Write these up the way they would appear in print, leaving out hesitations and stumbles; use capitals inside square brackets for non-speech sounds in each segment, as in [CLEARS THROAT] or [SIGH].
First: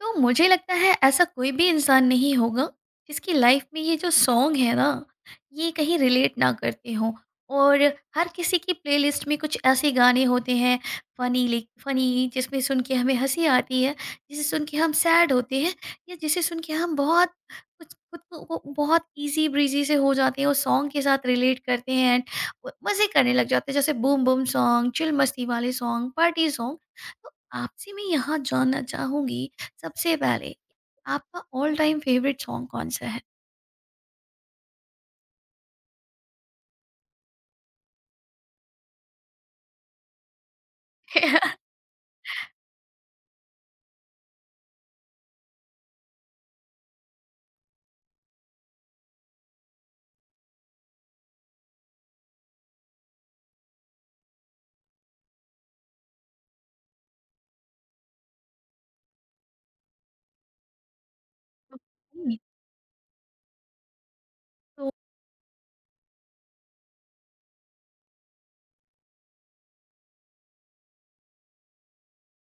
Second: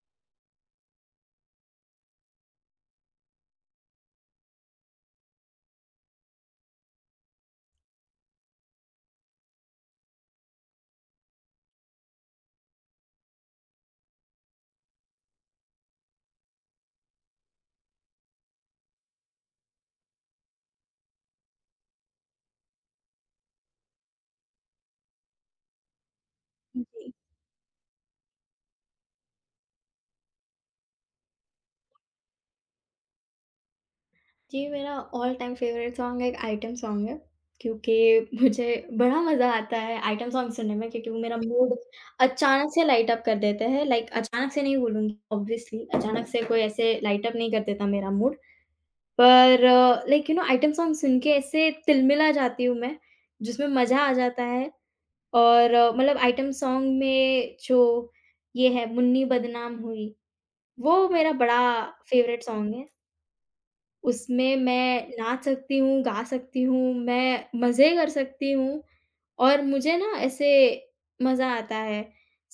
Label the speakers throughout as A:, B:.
A: तो मुझे लगता है ऐसा कोई भी इंसान नहीं होगा जिसकी लाइफ में ये जो सॉन्ग है ना, ये कहीं रिलेट ना करते हों। और हर किसी की प्लेलिस्ट में कुछ ऐसे गाने होते हैं फनी जिसमें सुन के हमें हंसी आती है, जिसे सुन के हम सैड होते हैं, या जिसे सुन के हम बहुत कुछ खुद को बहुत इजी ब्रीजी से हो जाते हैं, उस सॉन्ग के साथ रिलेट करते हैं एंड मज़े करने लग जाते हैं, जैसे बूम बूम सॉन्ग, चिल मस्ती वाले सॉन्ग, पार्टी सॉन्ग।
B: जी।
A: तो आपसे मैं यहाँ जानना चाहूंगी सबसे पहले, आपका ऑल टाइम फेवरेट सॉन्ग कौन-सा है?
B: जी, मेरा ऑल टाइम फ़ेवरेट सॉन्ग एक आइटम सॉन्ग है, क्योंकि मुझे बड़ा मज़ा आता है आइटम सॉन्ग सुनने में क्योंकि वो मेरा
A: [LAUGHS]
B: मूड अचानक से लाइट अप कर देते हैं। लाइक अचानक से नहीं बोलूँगी ऑब्वियसली, अचानक से कोई ऐसे लाइट अप नहीं कर देता मेरा मूड। पर like you know item song सुन के ऐसे तिलमिला जाती हूँ मैं, जिसमें मज़ा आ जाता है और मतलब आइटम सॉन्ग में जो ये है मुन्नी बदनाम हुई, वो मेरा बड़ा
A: [LAUGHS]
B: फ़ेवरेट सॉन्ग है। उसमें
A: तो
B: मैं नाच सकती हूँ, गा सकती हूँ, मैं मज़े कर सकती हूँ और मुझे ना ऐसे मज़ा आता है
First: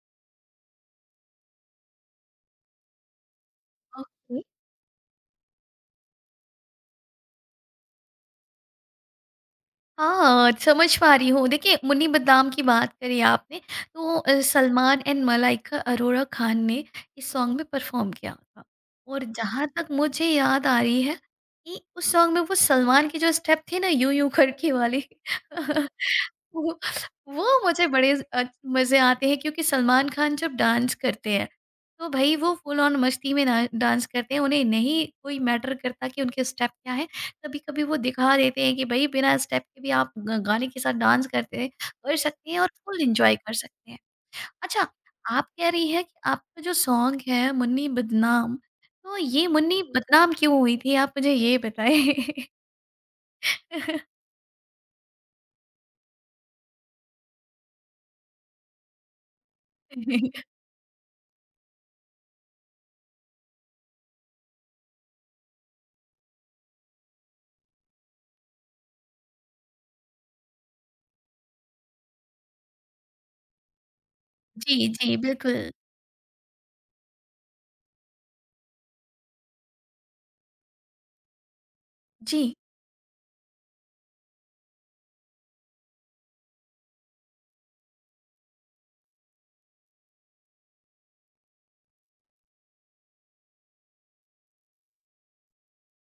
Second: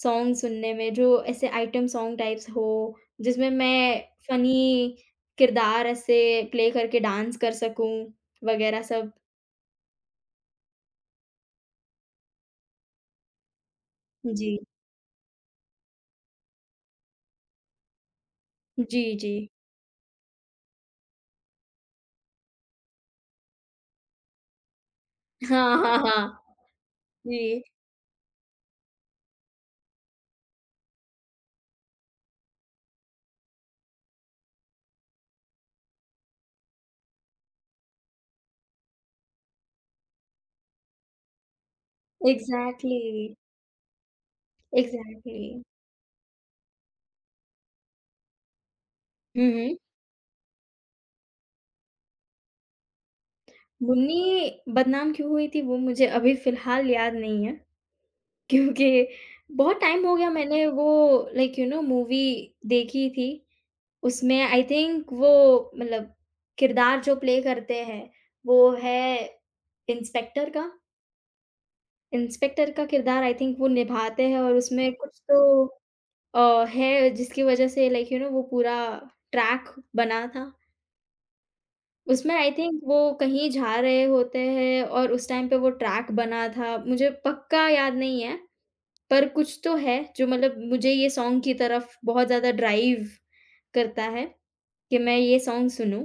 B: सॉन्ग सुनने में जो ऐसे आइटम सॉन्ग टाइप्स हो, जिसमें मैं
A: ओके।
B: फ़नी किरदार ऐसे प्ले करके डांस कर सकूँ वग़ैरह सब।
A: हाँ, समझ पा रही हूँ। देखिए, मुन्नी बदनाम की बात करी आपने, तो
B: जी।
A: सलमान एंड मलाइका अरोड़ा खान ने इस सॉन्ग में परफ़ॉर्म किया था।
B: जी,
A: और
B: जी।
A: जहाँ तक मुझे याद आ रही है कि उस सॉन्ग में वो सलमान के जो स्टेप थे ना, यूँ यूँ करके वाले,
B: हाँ,
A: [LAUGHS]
B: हाँ, हाँ।
A: वो वो
B: जी,
A: मुझे बड़े मज़े आते हैं क्योंकि सलमान खान जब डांस करते हैं, तो भई वो फुल ऑन मस्ती में ना डांस करते हैं। उन्हें नहीं कोई मैटर करता कि उनके स्टेप क्या हैं। कभी कभी वो दिखा देते हैं कि भाई बिना स्टेप के भी आप गाने के साथ डांस करते हैं, कर सकते हैं और फुल
B: एग्ज़ैक्टली,
A: इंजॉय कर सकते हैं। अच्छा,
B: एग्ज़ैक्टली।
A: आप कह रही है कि आपका जो सॉन्ग है मुन्नी बदनाम, तो ये
B: हुँ, हुँ।
A: मुन्नी बदनाम क्यों हुई थी, आप मुझे ये बताएं।
B: मुन्नी बदनाम क्यों हुई थी वो मुझे अभी फ़िलहाल याद नहीं है। क्योंकि बहुत टाइम हो गया
A: [LAUGHS]
B: मैंने वो लाइक यू नो मूवी देखी थी। उसमें आई थिंक वो मतलब किरदार जो प्ले करते हैं, वो है इंस्पेक्टर का। इंस्पेक्टर का किरदार आई थिंक वो निभाते हैं और
A: जी
B: उसमें
A: जी
B: कुछ
A: बिल्कुल।
B: तो है जिसकी वज़ह से लाइक यू नो वो पूरा ट्रैक बना था। उसमें आई
A: जी।
B: थिंक वो कहीं जा रहे होते हैं और उस टाइम पे वो ट्रैक बना था। मुझे पक्का याद नहीं है। पर कुछ तो है जो मतलब मुझे ये सॉन्ग की तरफ बहुत ज़्यादा ड्राइव करता है कि मैं ये सॉन्ग सुनूँ।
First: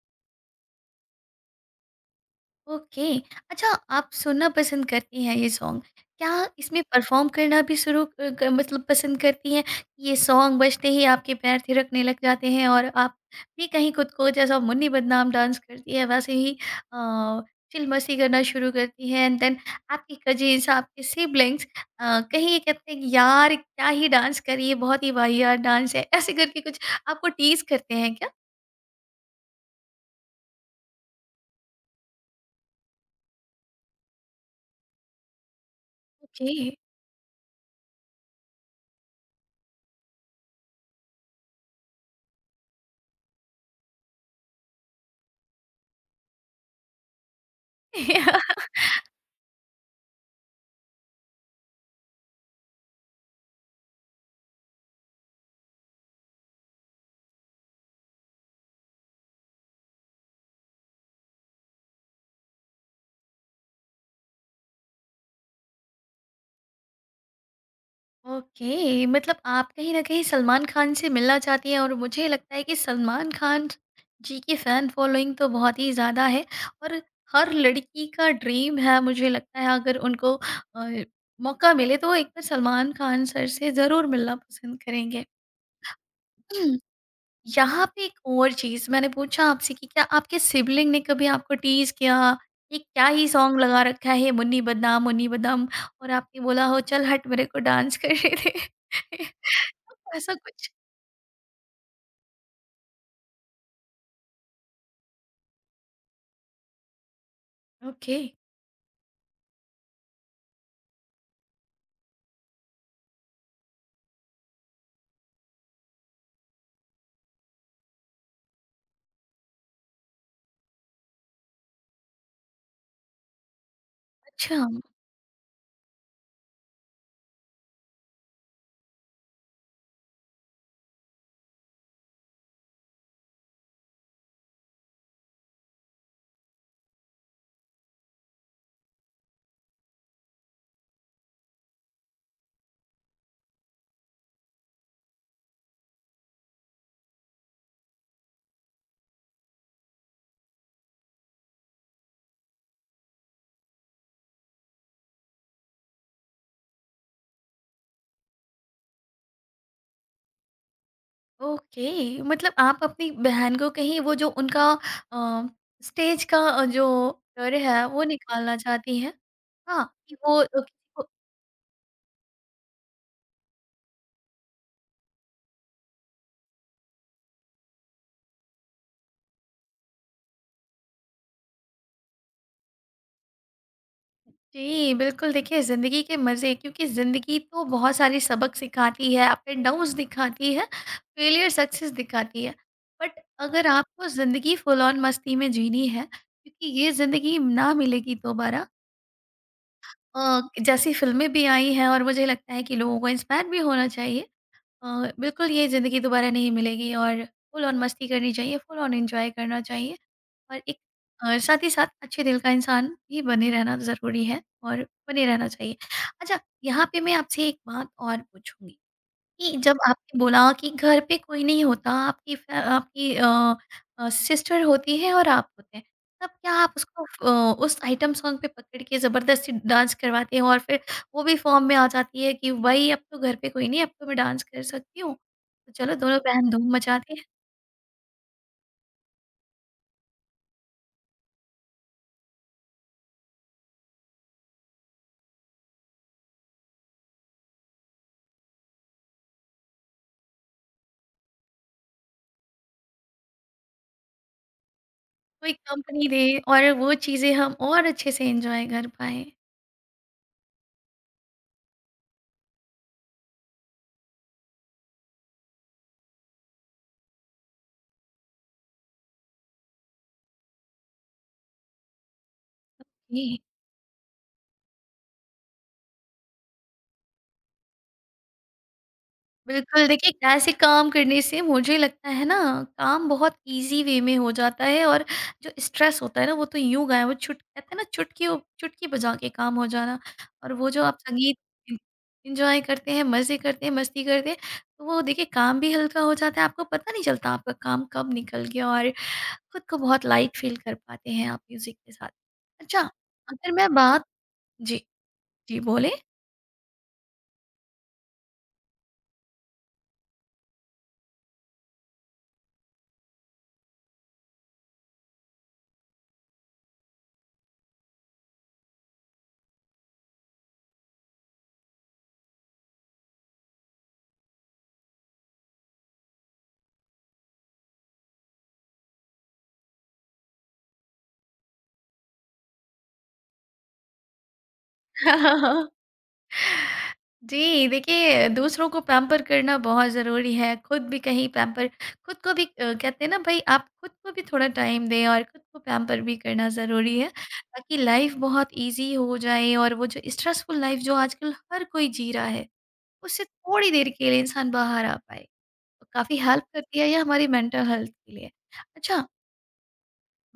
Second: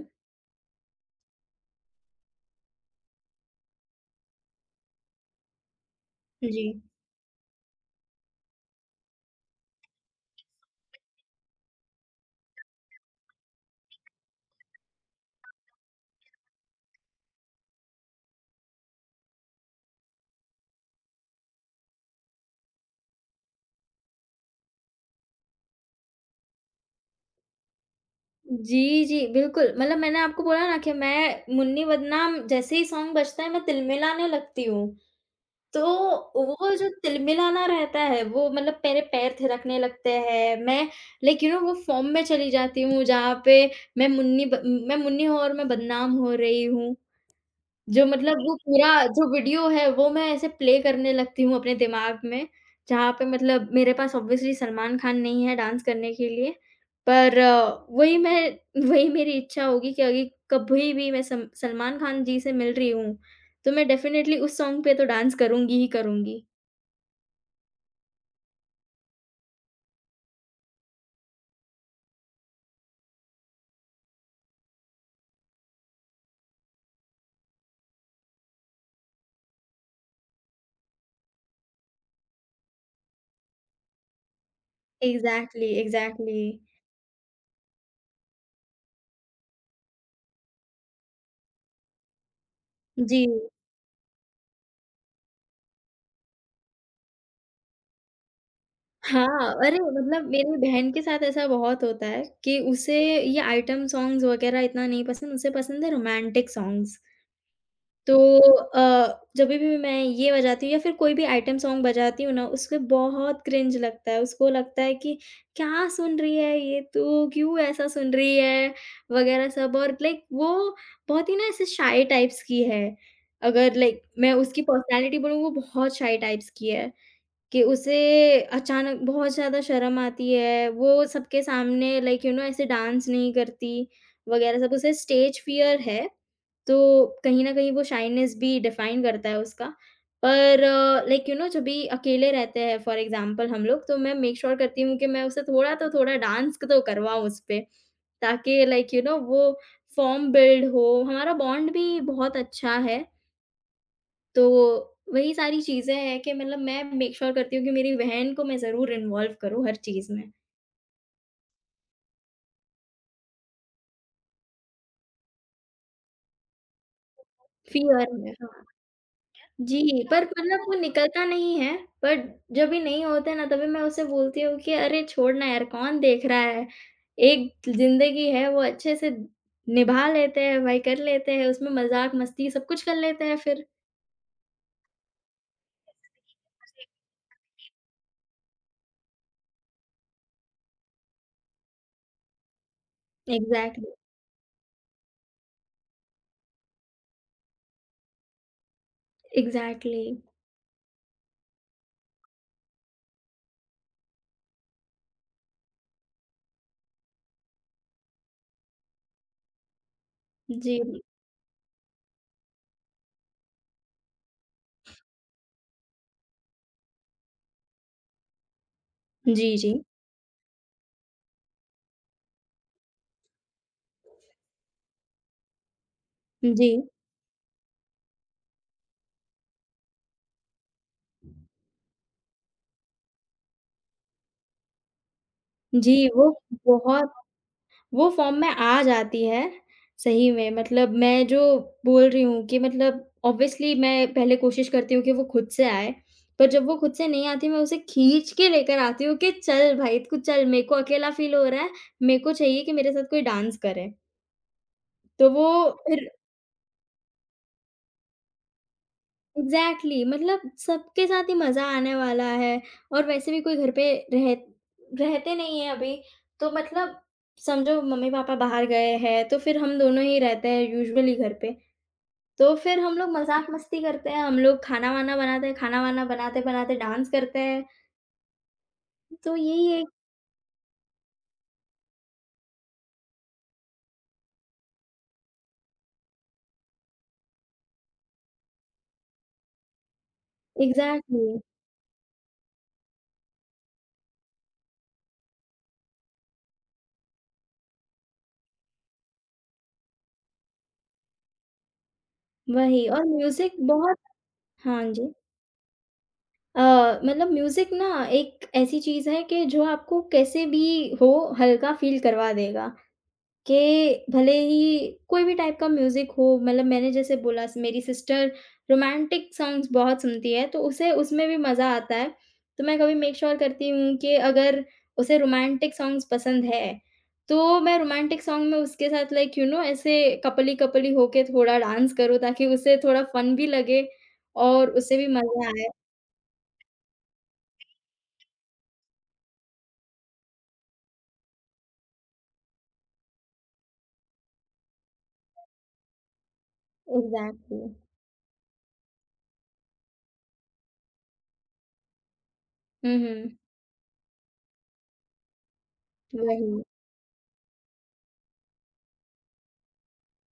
A: ओके। अच्छा, आप सुनना पसंद करती हैं ये सॉन्ग। क्या
B: जी।
A: इसमें परफ़ॉर्म करना भी शुरू क मतलब पसंद करती हैं? ये सॉन्ग बजते ही आपके पैर थिरकने लग जाते हैं और आप भी कहीं खुद को जैसा मुन्नी बदनाम डांस करती है वैसे ही अ, चिल मस्ती करना शुरू करती हैं एंड देन आपके कज़िन्स, आपके सिबलिंग्स, कहीं ये कहते हैं कि यार क्या ही डांस करी, ये बहुत ही वाहियात डांस है, ऐसे करके कुछ आपको टीज़ करते हैं क्या?
B: जी, जी, बिल्कुल। मतलब मैंने आपको बोला ना कि मैं मुन्नी बदनाम जैसे ही सॉन्ग बजता है मैं तिलमिलाने लगती हूँ। तो
A: ओके।
B: वो जो तिलमिलाना रहता है वो मतलब मेरे पैर थिरकने लगते हैं। मैं लाइक यू नो वो फ़ॉर्म में चली जाती हूँ जहाँ पे मैं मुन्नी ब मैं मुन्नी हूँ और मैं बदनाम हो रही हूँ। जो मतलब
A: [LAUGHS]
B: वो पूरा जो वीडियो है वो मैं ऐसे प्ले करने लगती हूँ अपने दिमाग में, जहाँ पे मतलब मेरे पास ऑब्वियसली सलमान खान नहीं है डांस करने के लिए, पर वही मेरी इच्छा होगी कि अगे कभी भी मैं सम सलमान खान जी से मिल रही हूँ, तो मैं डेफ़िनेटली उस सॉन्ग पे तो डांस करूँगी ही करूँगी।
A: ओके, मतलब आप कहीं न कहीं सलमान खान से मिलना चाहती हैं और मुझे लगता है कि सलमान खान जी की फैन फॉलोइंग तो बहुत ही ज़्यादा है, और हर लड़की का ड्रीम है मुझे लगता है, अगर उनको अ, मौका मिले तो वो एक बार सलमान खान सर से ज़रूर मिलना पसंद करेंगे।
B: Exactly, exactly.
A: [CLEARS THROAT] यहाँ पे एक और चीज़ मैंने पूछा आपसे कि क्या आपके सिबलिंग ने कभी आपको टीज़ किया, ये क्या
B: जी।
A: ही सॉन्ग लगा रखा है, मुन्नी बदनाम, मुन्नी बदनाम, और आपने बोला हो चल हट मेरे को डांस करने दे।
B: हाँ, अरे
A: [LAUGHS]
B: मतलब
A: ऐसा
B: मेरी
A: कुछ?
B: बहन के साथ ऐसा बहुत होता है कि उसे ये आइटम सॉन्ग्स वग़ैरह इतना नहीं पसंद, उसे पसंद है रोमांटिक सॉन्ग्स। तो
A: ओके।
B: जभी भी मैं ये बजाती हूँ या फिर कोई भी आइटम सॉन्ग बजाती हूँ ना, उसको बहुत क्रिंज लगता है, उसको लगता है कि क्या सुन रही है ये तू, क्यों ऐसा सुन रही है? वगैरह सब और लाइक वो बहुत ही ना ऐसे शाय टाइप्स की है। अगर लाइक मैं
A: अच्छा।
B: उसकी पर्सनैलिटी बोलूँ वो बहुत शाय टाइप्स की है। कि उसे अचानक बहुत ज़्यादा शर्म आती है, वो सबके सामने लाइक यू नो ऐसे डांस नहीं करती वगैरह सब, उसे स्टेज फ़ियर है, तो कहीं न कहीं वो शाइनेस भी डिफ़ाइन करता है उसका। पर लाइक यू नो जब भी अकेले रहते हैं फॉर एग्ज़ाम्पल हम लोग, तो मैं मेक श्योर करती हूँ कि मैं उसे थोड़ा डांस तो करवाऊँ उसपे, ताकि लाइक यू नो वो फ़ॉर्म बिल्ड हो, हमारा बॉन्ड भी बहुत अच्छा है। तो वही सारी चीज़ें हैं कि मतलब मैं मेक श्योर करती हूँ कि मेरी बहन को मैं ज़रूर इन्वॉल्व करूँ हर चीज़ में,
A: ओके, मतलब आप अपनी बहन को कहीं वो जो उनका अ, स्टेज का जो डर है वो
B: फ़ियर में।
A: निकालना
B: हाँ,
A: चाहती हैं। हाँ,
B: जी,
A: कि
B: पर
A: वो
B: मतलब वो
A: किसी को।
B: निकलता नहीं है, बट जब भी नहीं होता है ना तभी मैं उसे बोलती हूँ कि अरे छोड़ ना यार कौन देख रहा है, एक ज़िंदगी है वो अच्छे से निभा लेते हैं भाई कर लेते हैं, उसमें मज़ाक मस्ती सब कुछ कर लेते हैं फिर।
A: जी, बिल्कुल, देखिए ज़िंदगी के मज़े, क्योंकि
B: जी।
A: ज़िंदगी तो बहुत सारे सबक सिखाती है, अप एंड डाउन्स दिखाती है, फेलियर सक्सेस दिखाती है। बट अगर
B: एग्ज़ैक्टली,
A: आपको ज़िंदगी फुल ऑन मस्ती में जीनी है क्योंकि ये ज़िंदगी ना मिलेगी दोबारा,
B: एग्ज़ैक्टली।
A: जैसी फ़िल्में भी आई हैं, और मुझे लगता है कि लोगों को इंस्पायर भी होना चाहिए। अ, बिल्कुल ये ज़िंदगी दोबारा नहीं मिलेगी और फुल ऑन मस्ती करनी चाहिए, फुल ऑन एन्जॉय करना चाहिए। और एक
B: जी,
A: साथ ही साथ अच्छे दिल का इंसान भी बने रहना ज़रूरी है और बने रहना चाहिए। अच्छा, यहाँ पे मैं आपसे एक बात और पूछूँगी
B: जी,
A: कि
B: जी।
A: जब आपने बोला कि घर पे कोई नहीं होता, आपकी फ़ै आपकी अ अ, सिस्टर होती है और आप होते हैं, तब क्या
B: जी,
A: आप उसको उस आइटम सॉन्ग पे पकड़ के ज़बरदस्ती डांस करवाते हैं और फिर वो भी फ़ॉर्म में आ जाती है कि, "भई अब तो घर पे कोई नहीं, अब तो मैं डांस कर सकती हूँ, तो चलो
B: जी,
A: दोनों बहन धूम मचाते
B: बहुत
A: हैं।"
B: वो फॉर्म में आ जाती है, सही में मतलब मैं जो बोल रही हूँ कि मतलब ऑब्वियसली मैं पहले कोशिश करती हूँ कि वो खुद से आए, पर जब वो खुद से नहीं आती मैं उसे खींच के लेकर आती हूँ कि चल भाई तू चल मेरे को अकेला फ़ील हो रहा है, मेरे को चाहिए कि मेरे साथ कोई डांस करे। तो वो
A: कोई कंपनी
B: फिर
A: दे और वो चीज़ें हम और अच्छे से एंजॉय कर पाएँ।
B: एग्ज़ैक्टली मतलब सबके साथ ही मज़ा आने वाला है और वैसे भी कोई घर पे रह रहते नहीं है अभी, तो मतलब समझो मम्मी-पापा बाहर गए हैं, तो फिर हम दोनों ही रहते हैं यूजुअली घर पे। तो फिर हम लोग
A: जी,
B: मज़ाक-मस्ती करते हैं, हम लोग खाना-वाना बनाते हैं, खाना-वाना बनाते-बनाते डांस करते हैं। तो यही
A: बिल्कुल
B: एक
A: देखिए ऐसे काम करने से मुझे लगता है ना काम बहुत ईज़ी वे में हो जाता है, और जो स्ट्रेस होता है ना वो तो यूँ गायब, वो छुट कहते हैं ना, चुटकियों चुटकी बजा के काम हो जाना, और वो जो आप
B: एग्ज़ैक्टली,
A: संगीत एन एंजॉय करते हैं, मज़े करते हैं, मस्ती करते हैं, तो वो देखिए काम भी हल्का हो जाता है, आपको पता नहीं चलता आपका काम कब निकल गया, और खुद को बहुत लाइट फ़ील कर पाते हैं आप म्यूज़िक के साथ। अच्छा,
B: वही और
A: अगर
B: म्यूज़िक
A: मैं
B: बहुत
A: बात। जी।
B: हाँ जी।
A: जी, बोलें?
B: अ, मतलब म्यूज़िक ना एक ऐसी चीज़ है कि जो आपको कैसे भी हो हल्का फ़ील करवा देगा। कि भले ही कोई भी टाइप का म्यूज़िक हो, मतलब मैंने जैसे बोला स मेरी सिस्टर रोमांटिक सॉन्ग्स बहुत सुनती है, तो उसे उसमें भी मज़ा आता है। तो मैं कभी मेक श्योर करती हूँ कि अगर उसे रोमांटिक सॉन्ग्स पसंद है, तो मैं रोमांटिक सॉन्ग में उसके साथ लाइक यू नो ऐसे कपली-कपली होके थोड़ा डांस करूँ ताकि उसे थोड़ा फ़न भी लगे और उसे भी मज़ा
A: [LAUGHS]
B: आए।
A: जी, देखिए दूसरों को पैम्पर करना बहुत ज़रूरी है, खुद भी कहीं पैम्पर, खुद को भी कहते हैं ना भई आप खुद को भी थोड़ा टाइम दें और खुद को पैम्पर भी करना ज़रूरी है,
B: एग्ज़ैक्टली।
A: ताकि लाइफ़ बहुत ईज़ी हो जाए और वो जो स्ट्रेसफुल लाइफ़ जो आजकल हर कोई जी रहा है,
B: हुँ,
A: उससे
B: हुँ।
A: थोड़ी देर के लिए इंसान बाहर आ पाए। तो काफ़ी हेल्प
B: वही।
A: करती है ये हमारी मेंटल हेल्थ के लिए। अच्छा,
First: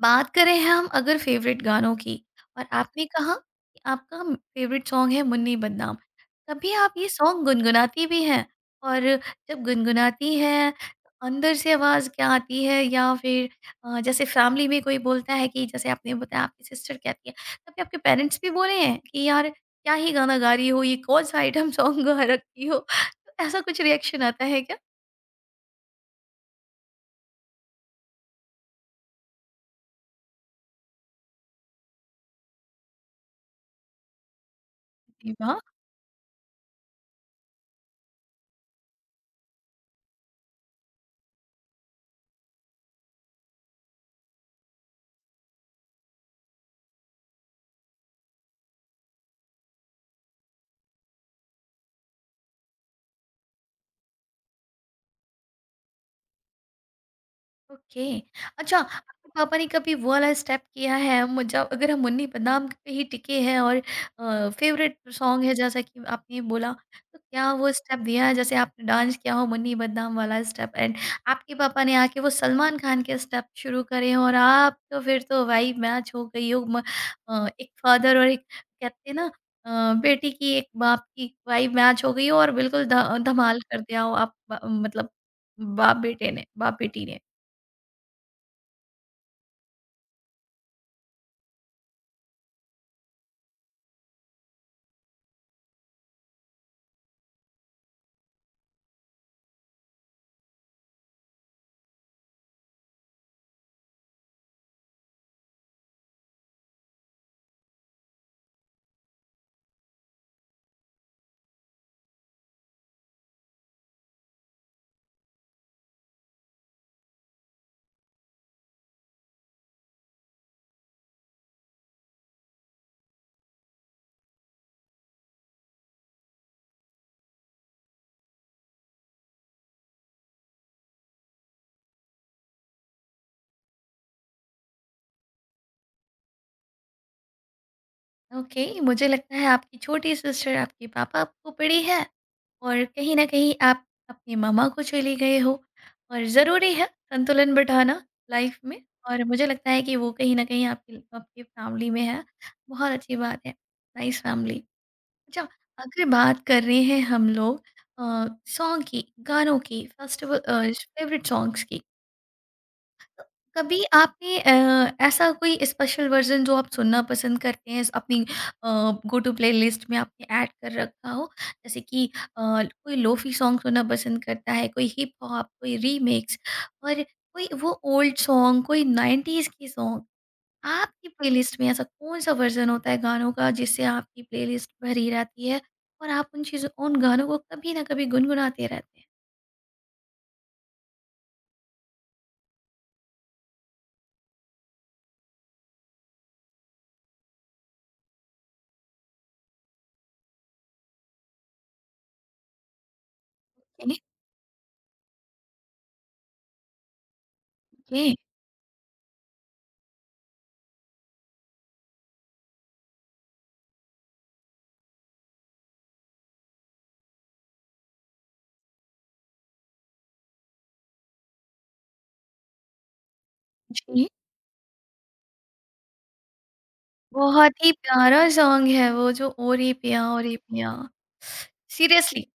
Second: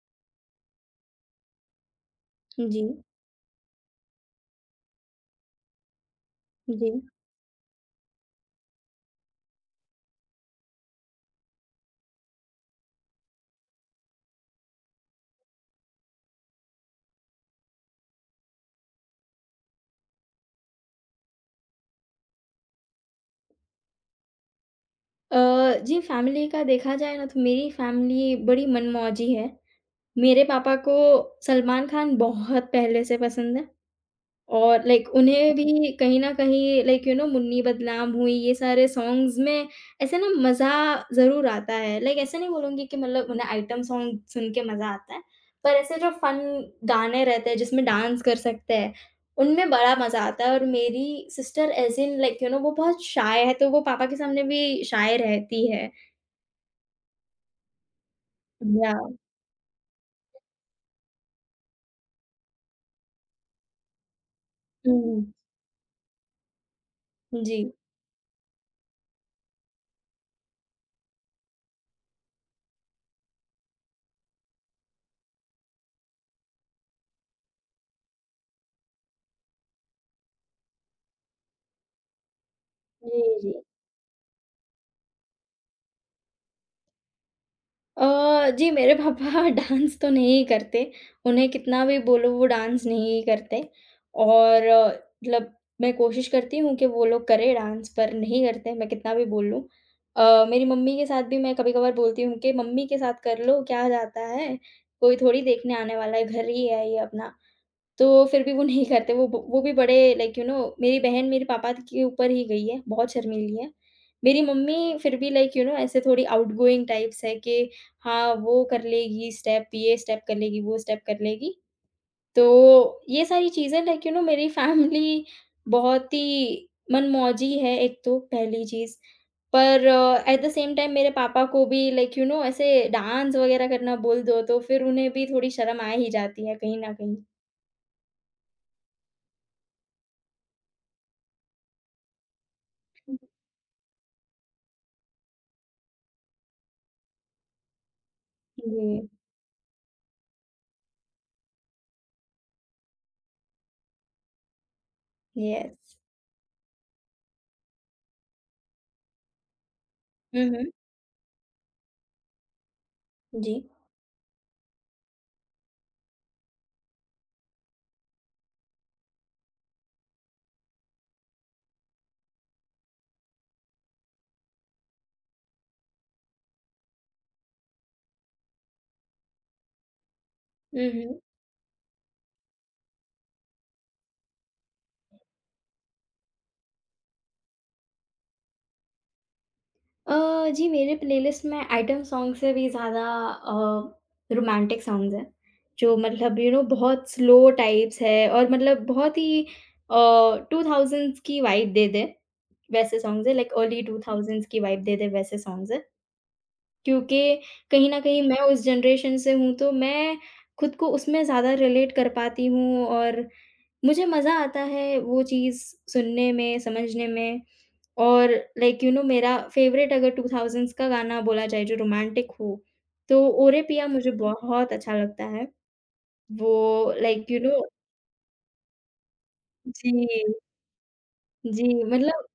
A: बात करें हम अगर फेवरेट गानों की, और
B: जी,
A: आपने कहा कि आपका फेवरेट सॉन्ग है मुन्नी बदनाम, कभी
B: जी।
A: आप ये सॉन्ग गुनगुनाती भी हैं, और जब गुनगुनाती हैं तो अंदर से आवाज़ क्या आती है, या फिर जैसे फैमिली में कोई बोलता है कि जैसे आपने बताया आपकी सिस्टर कहती है, कभी आपके पेरेंट्स भी बोले हैं कि यार क्या ही गाना गा रही हो, ये कौन सा आइटम [LAUGHS] सॉन्ग गा रखी हो, तो ऐसा कुछ रिएक्शन आता है क्या?
B: अ, जी फैमिली का देखा जाए ना तो मेरी फैमिली बड़ी मनमौजी है। मेरे पापा को सलमान खान बहुत पहले से पसंद है और लाइक
A: जी
B: उन्हें
A: वाह।
B: भी कहीं न कहीं लाइक यू नो मुन्नी बदनाम हुई ये सारे सॉन्ग्स में ऐसे ना मज़ा ज़रूर आता है। लाइक ऐसा नहीं बोलूँगी कि मतलब उन्हें आइटम सॉन्ग सुन के मज़ा आता है। पर ऐसे जो फन गाने रहते हैं जिसमें डांस कर सकते हैं, उनमें बड़ा मज़ा आता है और मेरी sister as in like you know वो बहुत शाय है तो वो पापा के सामने भी शाय रहती है।
A: ओके, अच्छा,
B: या
A: आपके पापा ने कभी वो वाला स्टेप किया है, हम जब, अगर हम मुन्नी बदनाम पे ही टिके हैं और फेवरेट
B: हुँ।
A: सॉन्ग है जैसा कि आपने बोला, तो क्या
B: जी।
A: वो स्टेप दिया है जैसे आपने डांस किया हो, मुन्नी बदनाम वाला स्टेप, एंड आपके पापा ने आके वो सलमान खान के स्टेप शुरू करे हों और आप तो फिर तो भाई मैच हो गई हो एक फादर और एक कहते हैं ना बेटी की, एक बाप की भाई मैच हो गई हो और बिल्कुल
B: जी, जी।
A: धमाल कर दिया हो आप मतलब बाप बेटी ने।
B: अ, जी मेरे पापा [LAUGHS] डांस तो नहीं करते, उन्हें कितना भी बोलो वो डांस नहीं करते और मतलब मैं कोशिश करती हूँ कि वो लोग करें डांस पर नहीं करते, मैं कितना भी बोल लूँ। मेरी मम्मी के साथ भी मैं कभी-कभार बोलती हूँ कि मम्मी के साथ कर लो, क्या जाता है, कोई थोड़ी देखने आने वाला है, घर ही है ये अपना। तो फिर भी वो नहीं करते, वो भी बड़े लाइक यू नो मेरी बहन मेरे पापा के ऊपर ही गई है, बहुत शर्मीली है। मेरी मम्मी फिर भी लाइक यू नो ऐसे थोड़ी आउटगोइंग टाइप्स है कि हाँ, वो कर लेगी स्टेप, ये स्टेप कर लेगी, वो स्टेप कर लेगी। तो ये सारी चीज़ें लाइक यू नो मेरी फैमिली बहुत ही मनमौजी है एक तो पहली चीज़। पर एट द सेम टाइम मेरे पापा को भी लाइक यू नो ऐसे डांस वगैरह करना बोल दो, तो फिर उन्हें भी थोड़ी शर्म आ ही जाती है कहीं न कहीं।
A: ओके, मुझे लगता है आपकी छोटी सिस्टर आपके पापा को पड़ी है और कहीं ना कहीं आप अपने मामा को चले गए हो, और ज़रूरी है संतुलन बिठाना लाइफ में,
B: जी।
A: और मुझे लगता है कि वो कहीं ना कहीं आपकी आपकी फैमिली में है। बहुत अच्छी बात है, नाइस फैमिली। अच्छा,
B: यस।
A: अगर बात कर रहे हैं हम लोग सॉन्ग की गानों की, फेस्टिवल
B: हुँ, हुँ।
A: फेवरेट सॉन्ग्स की,
B: जी।
A: कभी आपने ऐसा कोई स्पेशल वर्जन जो आप सुनना पसंद करते हैं अपनी गो टू प्लेलिस्ट में आपने ऐड कर रखा हो, जैसे कि कोई लोफी सॉन्ग सुनना पसंद करता है, कोई हिप हॉप, कोई रीमेक्स, और कोई वो ओल्ड सॉन्ग, कोई नाइन्टीज के सॉन्ग,
B: हुँ,
A: आपकी
B: हुँ।
A: प्लेलिस्ट में ऐसा कौन सा वर्जन होता है गानों का जिससे आपकी प्लेलिस्ट भरी रहती है, और आप उन चीज़ों उन गानों को कभी ना कभी गुनगुनाते रहते हैं।
B: जी मेरे प्लेलिस्ट में आइटम सॉन्ग से भी ज़्यादा रोमांटिक सॉन्ग्स हैं, जो मतलब यू नो बहुत स्लो टाइप्स है और मतलब बहुत ही अ, 2000s की वाइब दे दें, वैसे सॉन्ग्स हैं लाइक अर्ली 2000s की वाइब दे दें वैसे सॉन्ग्स हैं। क्योंकि कहीं न
A: ओके।
B: कहीं मैं उस जनरेशन से हूँ तो मैं खुद को उसमें ज़्यादा रिलेट कर पाती हूँ और मुझे मज़ा आता है वो चीज़ सुनने में, समझने में। और लाइक यू नो मेरा फ़ेवरेट अगर 2000s का गाना बोला जाए जो रोमांटिक हो, तो ओरे पिया
A: जी,
B: मुझे बहुत अच्छा लगता है। वो लाइक यू नो
A: बहुत ही प्यारा सॉन्ग है वो, जो ओ रे
B: जी,
A: पिया, ओ रे पिया।
B: जी
A: सीरियसली
B: मतलब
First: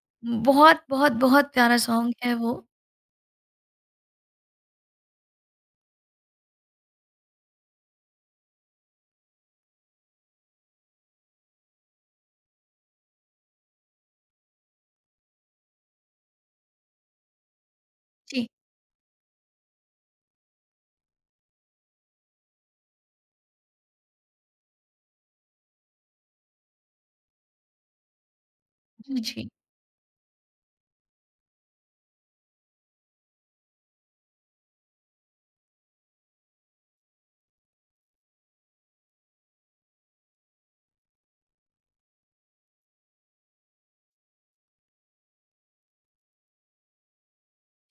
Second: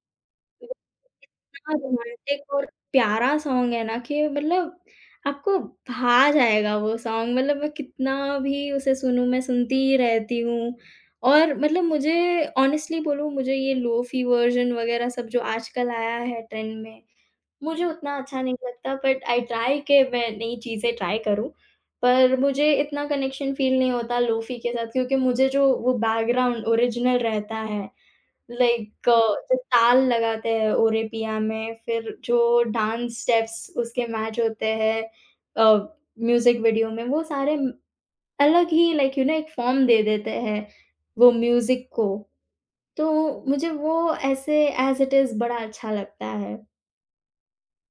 A: बहुत बहुत बहुत
B: इतना
A: प्यारा सॉन्ग है वो।
B: रोमांटिक और प्यारा सॉन्ग है ना कि मतलब आपको भा जाएगा वो सॉन्ग मतलब मैं कितना भी उसे सुनूँ मैं सुनती ही रहती हूँ। और मतलब मुझे ऑनेस्टली बोलूँ मुझे ये लोफी वर्ज़न वग़ैरह सब जो आजकल आया है ट्रेंड में मुझे उतना अच्छा
A: जी
B: नहीं लगता बट आई ट्राई कि मैं नई चीज़ें ट्राई करूँ, पर मुझे इतना कनेक्शन फ़ील नहीं होता लोफ़ी के साथ क्योंकि मुझे जो वो बैकग्राउंड ओरिजिनल रहता है, लाइक
A: जी
B: जो
A: जी जी।
B: ताल लगाते हैं ओरे पिया में, फिर जो डांस स्टेप्स उसके मैच होते हैं म्यूज़िक वीडियो में, अलग ही लाइक यू नो एक फ़ॉर्म दे देते हैं वो म्यूज़िक को, तो मुझे वो ऐसे एज़ इट इज़ बड़ा अच्छा लगता है।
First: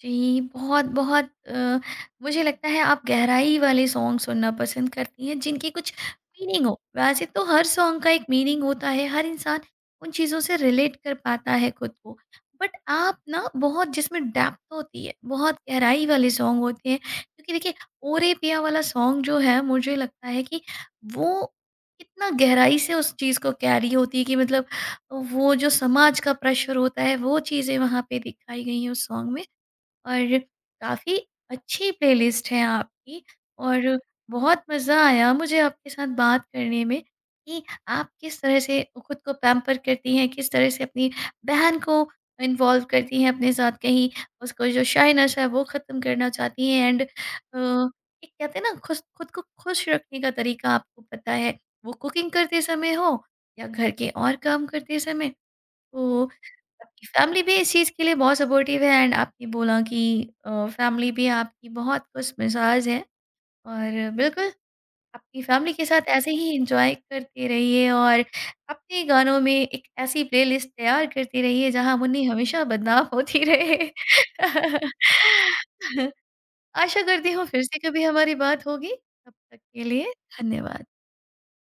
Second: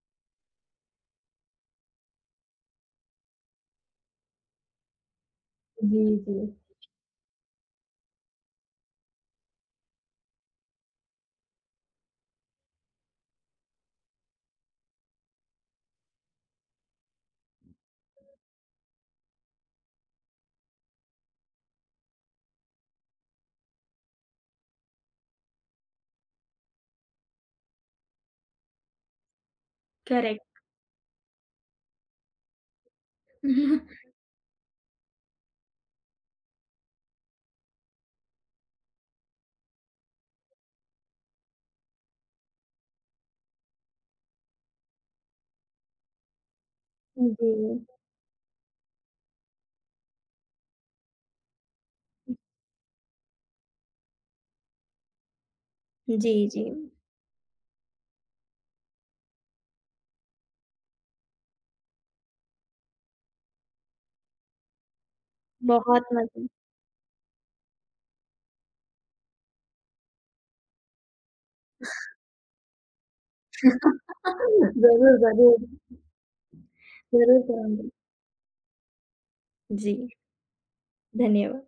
A: जी, बहुत-बहुत मुझे लगता है आप गहराई वाले सॉन्ग सुनना पसंद करती हैं जिनकी कुछ
B: जी, जी।
A: मीनिंग हो। वैसे तो हर सॉन्ग का एक मीनिंग होता है, हर इंसान उन चीज़ों से रिलेट कर पाता है खुद को। बट आप ना बहुत जिसमें डेप्थ होती है, बहुत गहराई वाले सॉन्ग होते हैं, क्योंकि देखिए ओ रे पिया वाला सॉन्ग जो है मुझे लगता है कि वो इतना गहराई से उस चीज़ को कैरी होती है कि मतलब वो जो समाज का प्रेशर होता है, वो चीज़ें वहाँ पे दिखाई गई हैं उस सॉन्ग में। और
B: करेक्ट।
A: काफ़ी अच्छी प्लेलिस्ट है आपकी, और बहुत मज़ा आया मुझे आपके साथ बात करने में कि आप किस तरह से खुद को पैम्पर करती हैं, किस तरह से अपनी बहन को इन्वॉल्व करती हैं अपने साथ, कहीं उसको जो शाइनेस है वो ख़त्म करना चाहती हैं एंड
B: जी।
A: एक कहते हैं ना, खुश, खुद को खुश रखने का तरीका आपको पता है। वो कुकिंग करते समय हो या घर के और काम करते समय। तो
B: जी, जी।
A: आपकी फैमिली भी इस चीज़ के लिए बहुत सपोर्टिव है एंड आपने बोला कि फैमिली भी आपकी बहुत खुश मिजाज है, और बिल्कुल अपनी फैमिली के साथ
B: बहुत
A: ऐसे
B: मज़ा
A: ही इंजॉय करते रहिए और अपने गानों में एक ऐसी प्लेलिस्ट तैयार करते रहिए जहां मुन्नी हमेशा बदनाम होती रहे।
B: [LAUGHS] ज़रूर, ज़रूर।
A: [LAUGHS] आशा करती
B: ज़रूर
A: हूँ फिर से
B: करूँगी।
A: कभी हमारी बात होगी। तब तक
B: [LAUGHS]
A: के
B: जी,
A: लिए धन्यवाद।
B: धन्यवाद।